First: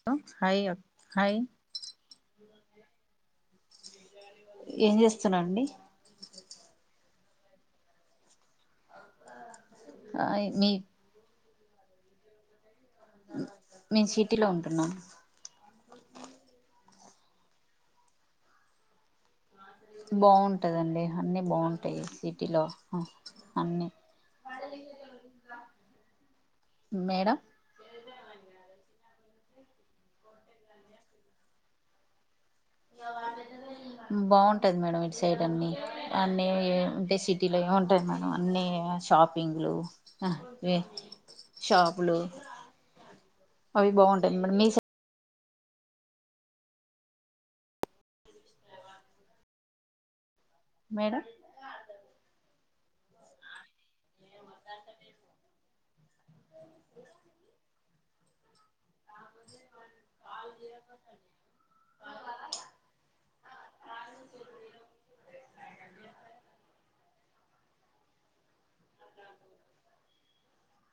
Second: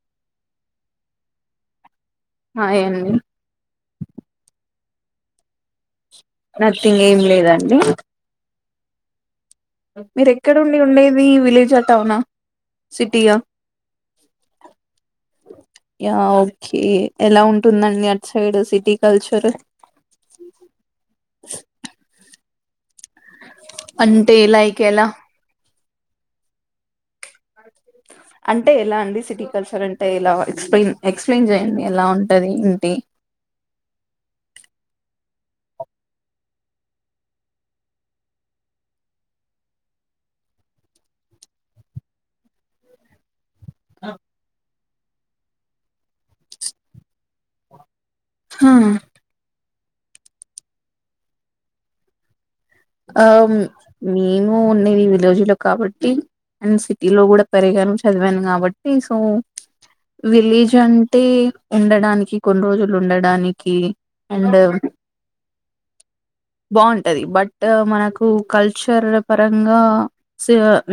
Hello hi hi hi అండి ఏం చేస్తున్నా అండి నథింగ్ ఏం లేదండి మీర హాయ్ మీ ఎక్కడండి ఉండేది విలేజ్ ఆ టౌనా సిటీ ఆ మేము సిటీలో ఉంటున్నాం యా ఓకే ఎలా ఉంటుందండి అట్ సైడ్ సిటీ కల్చర్ బాగుంటాదండి అన్ని బాగుంటాయి సిటీలో అన్నీ అంటే లైక్ ఎలా మేడం అంటే ఎలా అండి సిటీ కల్చర్ అంటే ఎలా ఎక్స్ప్లెయిన్ ఎక్స్ప్లెయిన్ చేయండి ఎలా ఉం బాగుంటది మేడం సైడ్ అన్ని అన్ని ఉంటే సిటీలో ఏం ఉంటాయి మేడం అన్ని షాపింగ్లు హా ఇవే షాపులు అవి బాగుంటాయి మేడం మీ సై హా మేడం ఆ ఉమ్ మేము ఉన్నది విలేజ్ లో కాబట్టి అండ్ సిటీ లో కూడా పెరిగాను చదివాను కాబట్టి టి సో విలేజ్ అంటే ఉండడానికి కొన్ని రోజులు ఉండడానికి అండ్ అ బాగుంటది బట్ మనకు కల్చర్ పరంగా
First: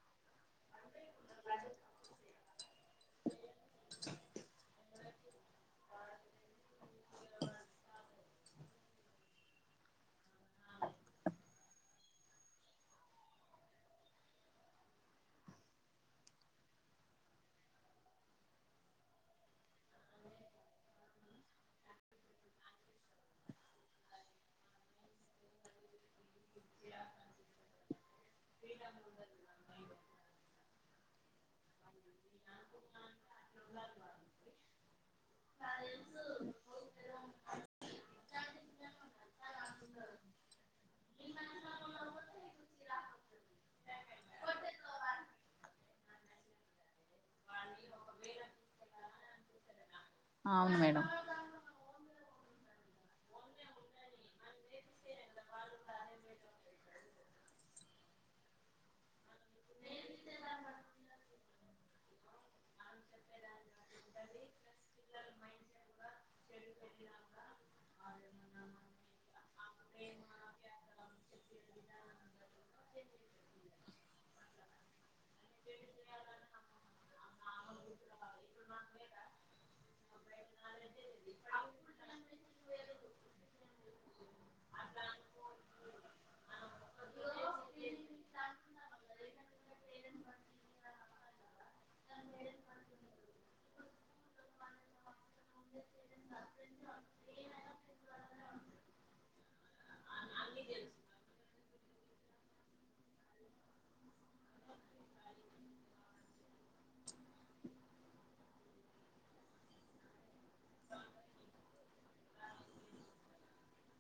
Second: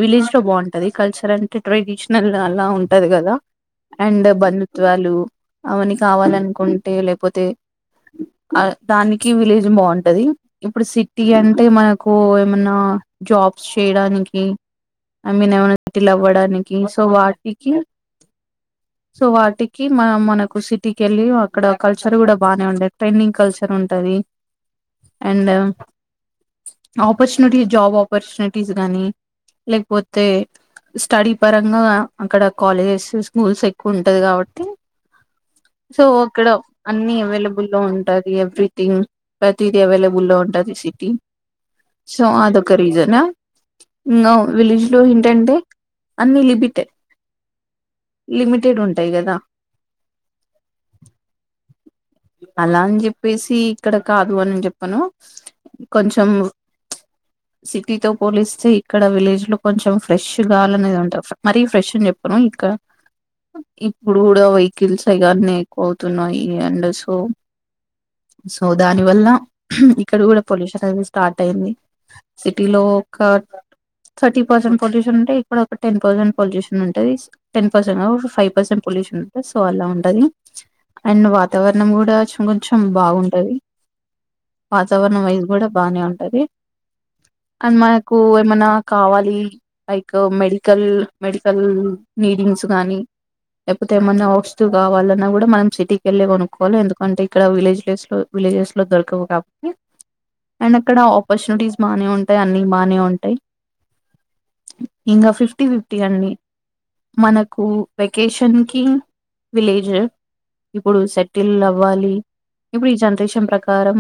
విలేజ్ లో బాగుంటది కల్చర్ అంటే ట్రెడిషనల్ అలా ఉంటది కదా అండ్ బంధుత్వాలు అవన్ని కావాలనుకుంటే లేకపోతే దానికి విలేజ్ బాగుంటది ఇప్పుడు సిటీ అంటే అంటే మనకు ఏమన్నా జాబ్స్ చేయడానికి ఐ మీన్ ఏమన్నా సెటీల్ అవ్వడానికి సో వాటికి సో వాటికి మనం మనకు సిటీకి వెళ్ళి అక్కడ కల్చర్ కూడా బాగానే ఉండేది ట్రెండింగ్ కల్చర్ ఉంటది అండ్ ఆపార్చునిటీస్ జాబ్ ఆపర్చునిటీస్ గానీ లేకపోతే స్టడీ పరంగా అక్కడ కాలేజెస్ స్కూల్స్ ఎక్కువ ఉంటది కాబట్టి సో అక్కడ అన్ని అవైలబుల్ లో ఉంటది ఎవ్రీథింగ్ ప్రతిది అవైలబుల్ ఉంటది సిటీ సో అదొక రీజన్ నో విలేజ్ లో ఏంటంటే అన్ని లిమిటే లిమిటెడ్ ఉంటాయి కదా అవును మేడం అలా అని చెప్పేసి ఇక్కడ కాదు అని నేను చెప్పను కొంచెం సిటీతో పోలిస్తే ఇక్కడ విలేజ్ లో కొంచెం ఫ్రెష్ కాగాలనేది ఉంట మరీ ఫ్రెష్ చె చెప్పను ఇక ఇప్పుడు కూడా వెహికల్స్ ఇగన్ని ఎక్కువ అవుతున్నాయి అండస్ సో దాని వల్ల ఇక్కడ కూడా పొల్యూషన్ అనేది స్టార్ట్ అయింది సిటీలో కాట్ థర్టీ పర్సెంట్ పొల్యూషన్ ఉంటే ఇప్పుడు ఒక టెన్ పర్సంట్ పొల్యూషన్ ఉంటది టెన్ పర్సెంట్ ఒక ఫైవ్ పర్సెంట్ పొల్యూషన్ సో అలా ఉంటది అండ్ వాతావరణం కూడా కొంచెం కొంచెం బాగుంటది వాతావరణం ఇది కూడా బానే ఉంటుది అండ్ మనకు ఏమైనా కావాలి లైక్ మెడికల్ మెడికల్ నీడింగ్స్ గానీ లేకపోతే ఏమన్నా కావాలన్నా కూడా మనం సిటీకి వెళ్లే కొనుం ఎందుకంటే ఇక్కడ విలేజేస్ లో విలేజెస్ లో దొరకవు కాబట్టి అండ్ అక్కడ ఆపర్చునిటీస్ బానే ఉంటాయి అన్ని బానే ఉంటాయి ఇంక ఫిఫ్టీ ఫిఫ్టీ అండి మనకు వెకేషన్ కి విలేజ్ ఇప్పుడు సెట్ టిల్ అవ్వాలి ఇప్పుడు ఈ జనరేషన్ ప్రకారం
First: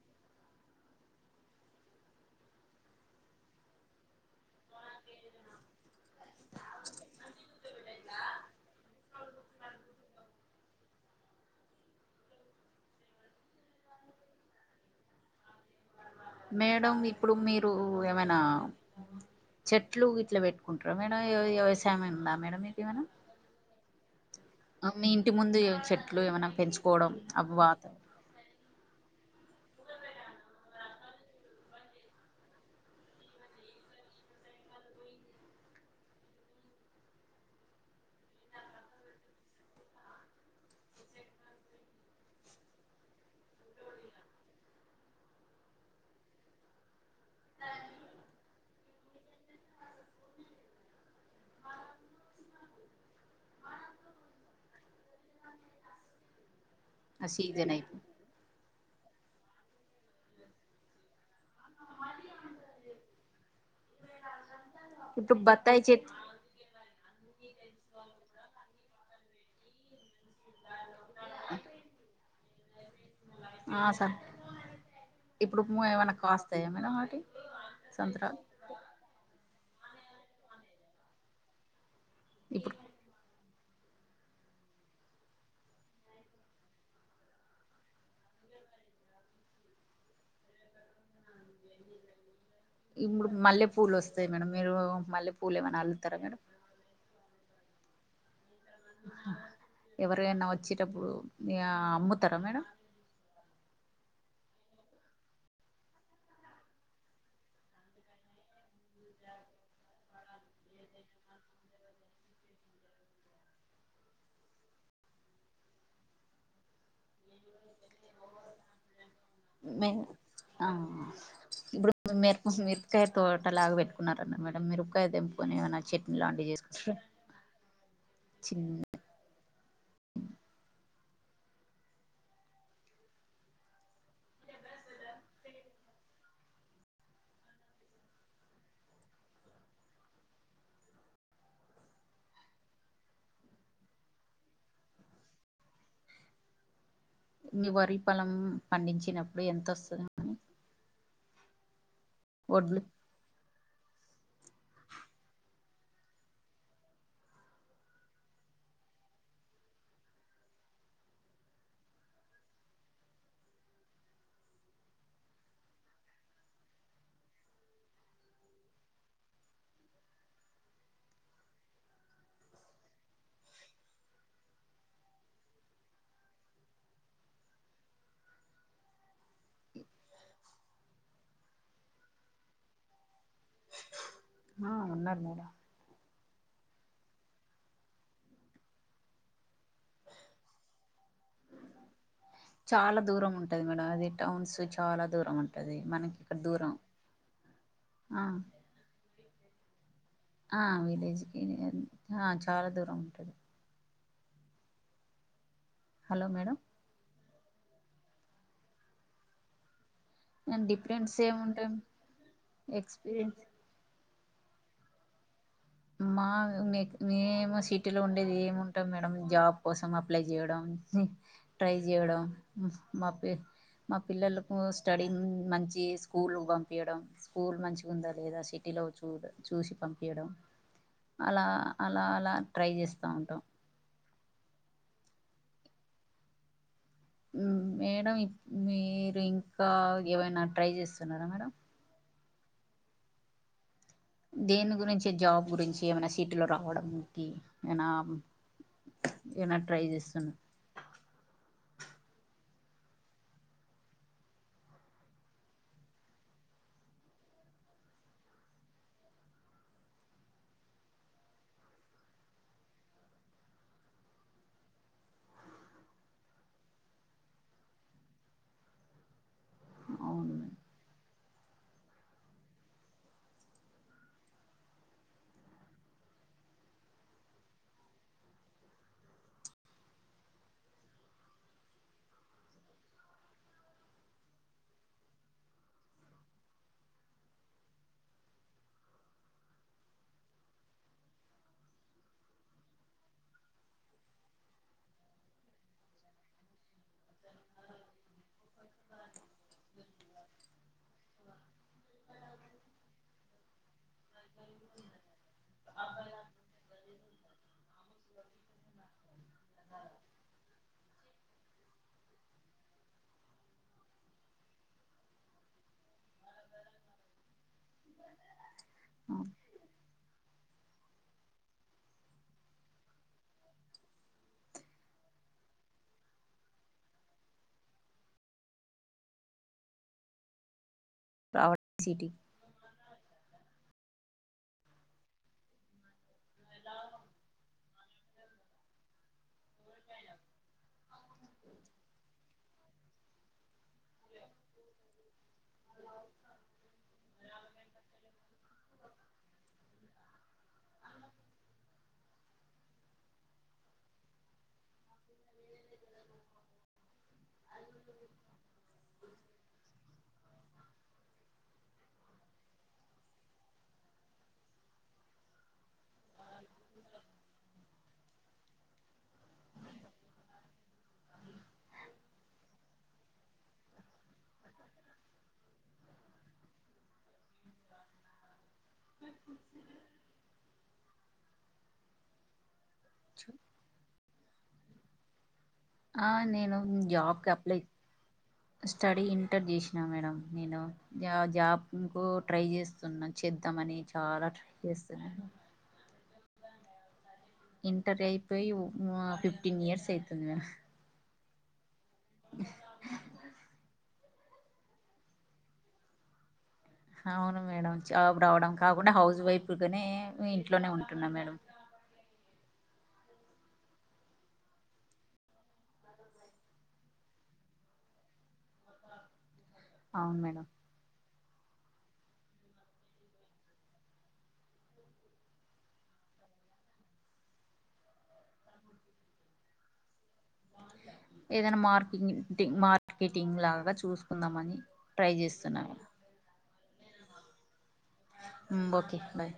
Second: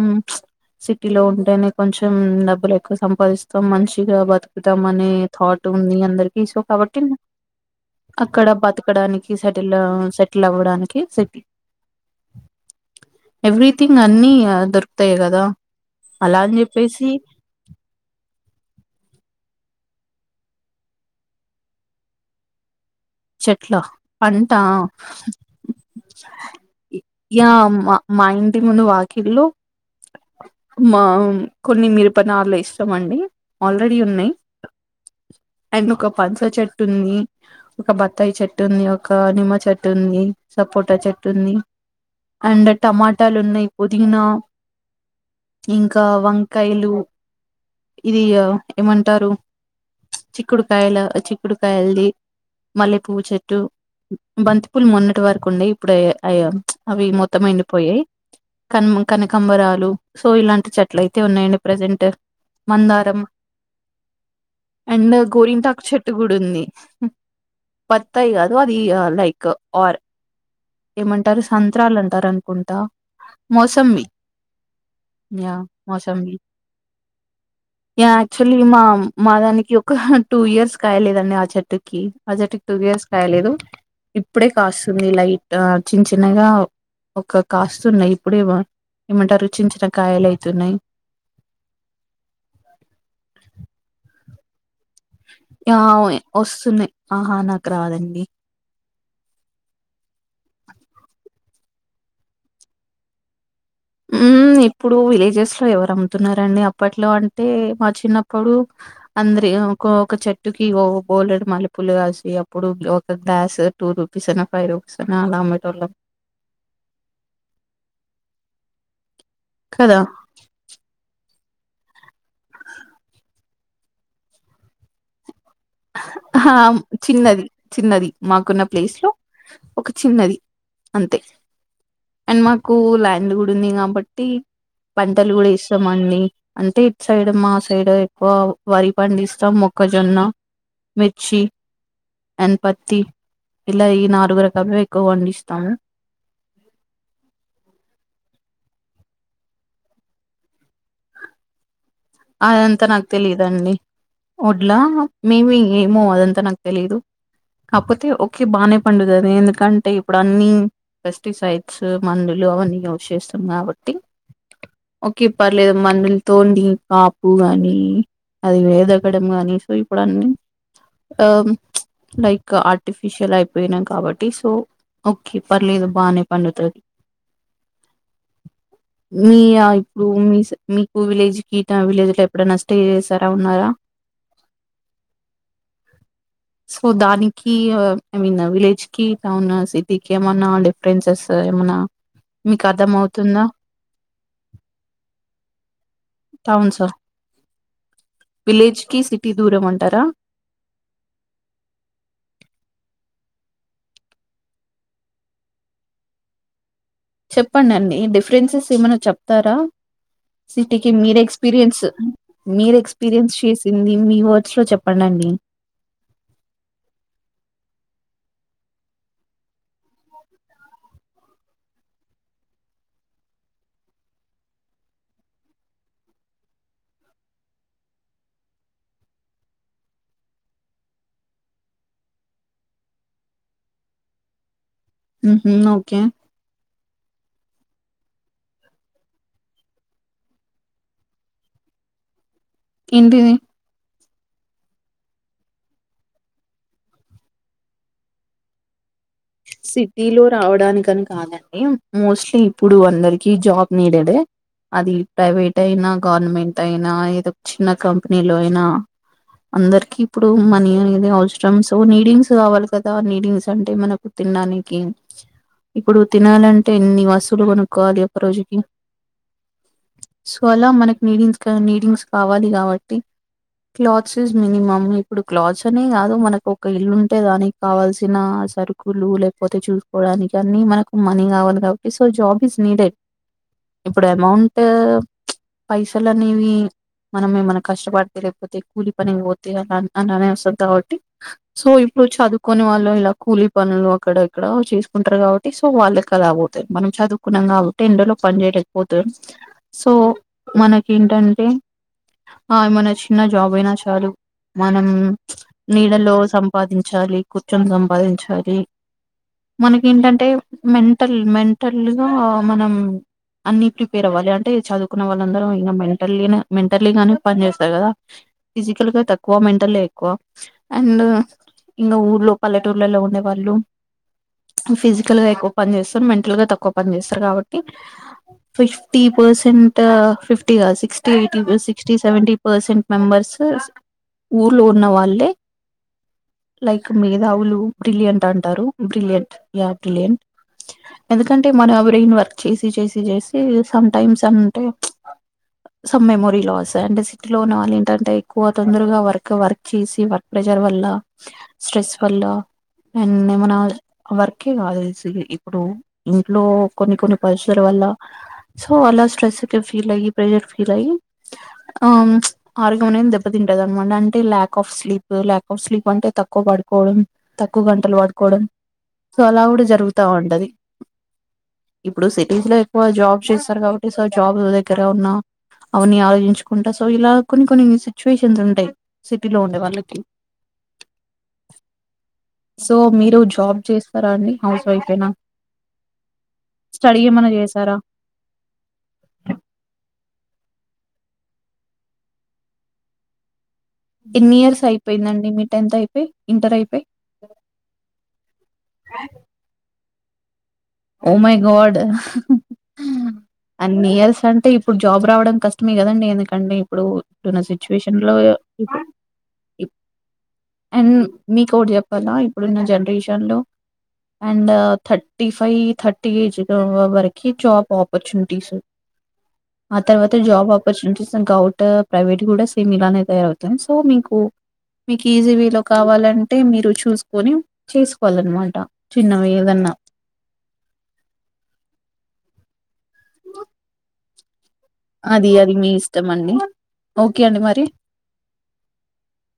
సిటీలో ఉంటేనే కొంచెం డబ్బులు ఎక్కువ సంపాదిస్తాం మంచిగా ఉంటామనే థాట్ ఉంది అందరికి సో కాబట్టి అక్కడ బతకడానికి సెటిల్ సెటిల్ అవ్వడానికి సెటిల్ ఎవ్రీథింగ్ అన్నిీ దొరుకుతాయి కదా అలా అని మేడం చెప్పేసి ఇప్పుడు మీరు ఏమైనా చెట్లు ఇట్లా పెట్టుకుంటారా మేడం ఏ వ్యవసాయం ఉందా మేడం మీకు ఏమైనా చెట్లా అంతా మీ ఇంటి ముందు చెట్లు ఏమైనా పెంచుకోవడం యా అవి వాత మా మాఇంటి ముందు వా కిలో మా కొన్ని మిరపనాలు ఇష్టం అండి ఆల్రెడీ ఉన్నాయి అండ్ ఒక పనస చెట్టుంది ఒక బత్తాయి చెట్టు ఉంది. ఒక నిమ్మ చెట్టు ఉంది. సపోటా చెట్టు ఉంది. అండ్ టమాటాలు ఉన్నాయి. పుదీన ఇంకా వంకాయలు ఇది ఏమంటారు చిక్కుడుకాయల చిక్కుడుకాయలది మల్లె పువ్వు చెట్టు, బంతిపుూలు మొన్నటి వరకు ఉండే ఇప్పుడు అయ అవి ఆ మొత్తం సీజన్ అయితే ఎండిపోయాయి కన్ కనకంబరాలు సో ఇలాంటి చెట్లు అయితే ఉన్నాయండి ప్రజెంట్ మందారమ్ జ అండ్ గోరింటాకు చెట్టు కూడా ఉంది బత్తాయి కాదు అది లైక్ ఆర్ ఏమంటారు సంత్రాలు అంటారు అనుకుంటా ఆ మోసంవి సార్ ఇప్పుడు ఏమైనా [unintelligible] కాస్తాయా మేడం వాటి సంత్రాలు యాక్చులీ మా మాగాని ఈ ఒక్క టూ ఇయర్స్ కాయలేదండి ఆ చెట్టుకి ఆ చెట్టుకి టూ ఇప్పుడు ఇయర్స్ కాయలేదు ఇప్పుడే కాస్తున్నాయి లైట్ చిన్న చిన్నగా ఒక కాస్తున్నాయి ఇప్పుడే ఏమంటరు చిన్న చిన్న కాయలు అయితున్నాయి ఇప్పుడు మల్లె పూలు వస్తాయి మేడం మీరు మల్లె పూలు ఏమైనా ఆ అల్లుతారా మేడం వస్తున్నాయి ఆహా నాకు రాదండి ఎవరైనా వచ్చేటప్పుడు య అమ్ముతారా మేడం [inaudible] హ్మ్. ఇప్పుడు విలేజెస్ లో ఎవరు అమ్ముతున్నారండి అప్పట్లో అంటే మా చిన్నప్పుడు అందరి ఏమీ అనుకోకు చెట్టుకి ఓ బోల్లెడ్ మల్లెపూలు కాసి అప్పుడు ఒక గ్లాస్ టూ రూపీస్ అను ఫైవ్ రుపీస్ అనా అలా ఆమెటోలం ఏమో మే కదా! హౌ అ ఇప్పుడు మిర మిరపకాయ తోట లాగా పెట్టు కున్నారుమేడం మిరపకాయ ఏమైనా అహ చట్నీ లాంటివి అహా చేసుకుంటారా చిన్నది చిన్నది మాకున్న చిన్న ప్లేస్ లో ఒక చిన్నది అంతే అండ్ మాకు ల్యాండ్ కూడా ఉంది కాబట్టి పంటలు కూడా ఎస్తాం అండి అంటే ఇటు సైడ్ మా సైడ్ ఎక్కువ వరి పండి ఇస్తాం మొక్కజొన్న మిర్చి అండ్ పత్తి ఇలా ఈ నాలుగు రకలు ఎక్కువ పండిస్తాము మీ వరి పలం పండించినప్పుడు ఎంత వస్తది అది వడ్లు అంత నాకు తెలియదు అండి ఒడ్లా మేమి ఏమో అదంతా నాకు తెలీదు కాకపోతే ఓకే బానే పండుతుంది ఎందుకంటే ఇప్పుడు అన్ని పెస్టిసైడ్స్ మందులు అవన్నీ యూజ్ చేస్తాం కాబట్టి ఓకే పర్లేదు మందులు తోని కాపు గానీ అది వేదగడం గాని సో ఇప్పుడు అన్నీ ఆ లైక్ ఆర్టిఫిషియల్ అయిపోయినాం కాబట్టి సో ఓకే పర్లేదు బానే పండుతాది [inaudible] మీయా ఇప్పుడు మీ మీకు విలేజ్ గీతా విలేజ్ లో ఎప్పుడైన ట్రై చేస్తే ఆ ఉన్నారు మేడం సో దానికి ఐ మీన్ విలేజ్ కి టౌన్ సిటీకి ఏమన్నా డిఫరెన్సెస్ ఏమన్నా మీకు చాలా దూరం అర్థమవుతుందా? ఉంటది మేడం అది టౌన్స్ చాలా దూరం ఉంటది మనకి ఇక్కడ దూరం టౌన్స్ ఆ ఆ విలేజ్ కి సిటీ దూరమంటారా ఆ విలేజ్కి చాలా దూరం ఉంటుంది హలో మేడం చెప్పండండి డిఫరెన్సెస్ ఏమైనా చెప్తారా సిటీకి డిఫరెన్స్ మీరు ఏముంటాయి ఎక్స్పీరియన్స్ మీరు ఎక్స్పీరియన్స్ చేసింది మీ ఓట్స్ లో చెప్పండిండి మా మేమో సిటీ లో ఉండేది ఏమింటాం మేడం జాబ్ కోసం అప్లై చేయడం ట్రై చేయడం మా ప్రయత్నం మా పిల్లలకు స్టడీ మంచి స్కూల్ పంపీయడం స్కూల్ మంచిగా స్కూలు ఉందా లేదా సిటీ లో చూ చూసి పంపీయడం అలా అలా అలా ట్రై చేస్తూ ఉంటాం హ్మ్ హు ఓకే మ్మ్ మేడం మీరు ఇంకా ఏమైనా ట్రై చేస్తున్నారా మేడం ఎంటిది దేని గురించి జాబ్ గురించి ఏమైనా సిటీలో రావడానికి ఏనా సిటీ లో రావడానికని కాదండి మోస్ట్లీ ఇప్పుడు అందరికి జాబ్ నీడెడ్ అది ప్రైవేట్ అయినా గవర్నమెంట్ అయినా ఏదో చిన్న కంపెనీలో అయినా అందరికి ఇప్పుడు మనీ అనేది అవసరం సో నీడింగ్స్ కావాలి కదా నీడింగ్స్ అంటే మనకు తిన్నా ననికి ఇప్పుడు తినాలంటే ఎన్ని వసూలు కొనుక్కోవాలి ఒక రోజుకి అవును సో అలా మేడం. మనకు నీడి నీడింగ్స్ కావాలి కాబట్టి క్లాత్స్ ఇస్ మినిమమ్ ఇప్పుడు క్లాత్స్ అనే కాదు మనకు ఒక ఇల్లుంటే దానికి కావాల్సిన సరు స్లు లేకపోతే చూసుకోవడానికి అన్ని మనకు మనీ కావాలి కాబట్టి సో జాబ్ ఇస్ నీడెడ్ ఇప్పుడు అమౌంట్ పైసలు అనేవి మనమే మన కష్టపడి తెలియకపోతే కూలి పని పోతే అ అలానే వస్తుంది కాబట్టి సో కు చదువుకోని వాళ్ళు ఇలా కూలి పనులు అక్కడ ఇక్కడ చేసుకుంటారు కాబట్టి సో వాళ్ళకి అలా పోతాయి మనం చదువుకున్నాం కాబట్టి ఎండలో పని చేయలేకపోతే సో మనకి ఏంటంటే ఆ మన చిన్న జాబ్ అయినా చాలు మనం నీడలో సంపాదించాలి కూర్చొని సంపాదించాలి లి మనకేంటంటే మెంటల్ మెంటల్గా మనం అన్ని ప్రిపేర్ అవ్వాలి అంటే చదువుకున్న వాళ్ళందరం ఇలా మెల్ టల్లి నే మెంటల్లీ గానే పని చేస్తారు కదా ఫిజికల్ గా తక్కువ మెంటల్గా ఎక్కువ అండ్ ఇంగ ఊర్లో పల్లెటూర్లలో ఉండే వాళ్ళు ఫిజికల్ గా ఎక్కువ పని చేస్తారు మెంటల్ గా తక్కువ పని చేస్తారు కాబట్టి ఫిఫ్టీ పర్సెంట్ ఆ ఫిఫ్టీ కాదు సిక్స్ టీ ఏయిటిన్ రావడం sixty city seventy percent members ఊర్లో ఉన్న వాళ్ళే లైక్ మేధావులు బ్రిలియంట్ అంటారు బ్రిలియయంట్ యా బ్రిలియంట్ ఎందుకంటే మనం బ్రయిన్ వర్క్ చేసి చేసి చేసి సమ్ టైమ్స్ అంటే సమ్ మెమోరీ లాస్ అంటే సిటీలో ఉన్న వాళ్ళు ఏంటంటే ఎక్కువ తొందరగా వర్క్ వర్క్ చేసి వర్క్ ప్రే షర్ వల్ల స్ట్రెస్ వల్ల నే [unintelligible] వర్కే కాదు [unintelligible] ఇప్పుడు ఇంట్లో కొన్ని కొన్ని పరిస్థిల వల్ల సో అలా స్ట్రెస్ గ ఫీల్ అయ్యి ప్రెజర్ ఫీల్ అయ్యి ఆ మ్మ్ ఆరోగ్యం అనేది దెబ్బతింటది అనమాట అంటే lack of sleep lack of sleep అంటే తక్కువ పడుకోవడం ఎక్కువ గంటలు పడుకోవడం సో అలా కూడా జరుగుతా ఉంటది ఇప్పుడు సిటీస్ లో ఎక్కువ జాబ్స్ చేస్తారు కాబట్టి సో జాబ్ ల దగ్గర ఉన్నా అవని ఆలోచించుకుంటా సో ఇలా కొన్ని కొన్ని సిచ్యుయేషన్స్ ఉంటాయి సిటీ లో ఉండే వాళ్ళకి సో మీరు జాబ్ చేస్తారా అండి హౌస్ వైఫ్ ఏనా ఆ నేను స్టడీ జాబ్ క ఏమన్నా అప్లై చేసారా స్టడీ ఇంటర్ చేసినా మేడం నేను యా జాబ్ కు ట్రై చేస్తున్నా చే ఎన్ని ఇయర్స్ అయిపోయిందండి మీ టెన్త్ అయిపోయి ఇంటర్ అయిపోయి ఇంటర్ అయిపోయి మ్మ్ ఆ ఫిఫ్టీన్ ఇయర్స్ అయితుంది మ్యామ్ ఓమై గాడ్ అన్ని ఇయర్స్ అంటే ఇప్పుడు జాబ్ రావడం కష్టమే కదండి ఎందుకండి ఇప్పుడు అవును ఇప్పుడున్న మేడం సిచ్యువేషన్ లో జాబు రావడం ఇప్పు- కాకుండా హౌస్ ఇప్- వైఫ్గానే ఇంట్లోనే అండ్ ఉంటున్నా మేడం మీకు ఒకటి చెప్పాలా ఇప్పుడున్న జనరేషన్ లో and thirty [unintelligible] five thirty age వా వ వరకి జాబ్ ఆపర్చునిటీస్ అ తర్వాత అవును మేడం జాబ్ ఆపర్చునిటీస్ తన్ గౌట ప్రైవేట్ కూడా సేమ్ ఇలానే తయారవుతాం సో మీకు మీకు ఈజీ వే లో కావాలంటే మీరు చూసుకొని చేసుకోవాలన్నమాట చిన్నవి ఏదన్నా ఏదైనా మార్కెంగ్ టింగ్ మార్కెటింగ్ లాగా నా చూసుకుందాం అని అది అది మీ ఇష్టం అండి ఓకే అండి మరి మ్మ్ మ్మ్ ఓకే బాయ్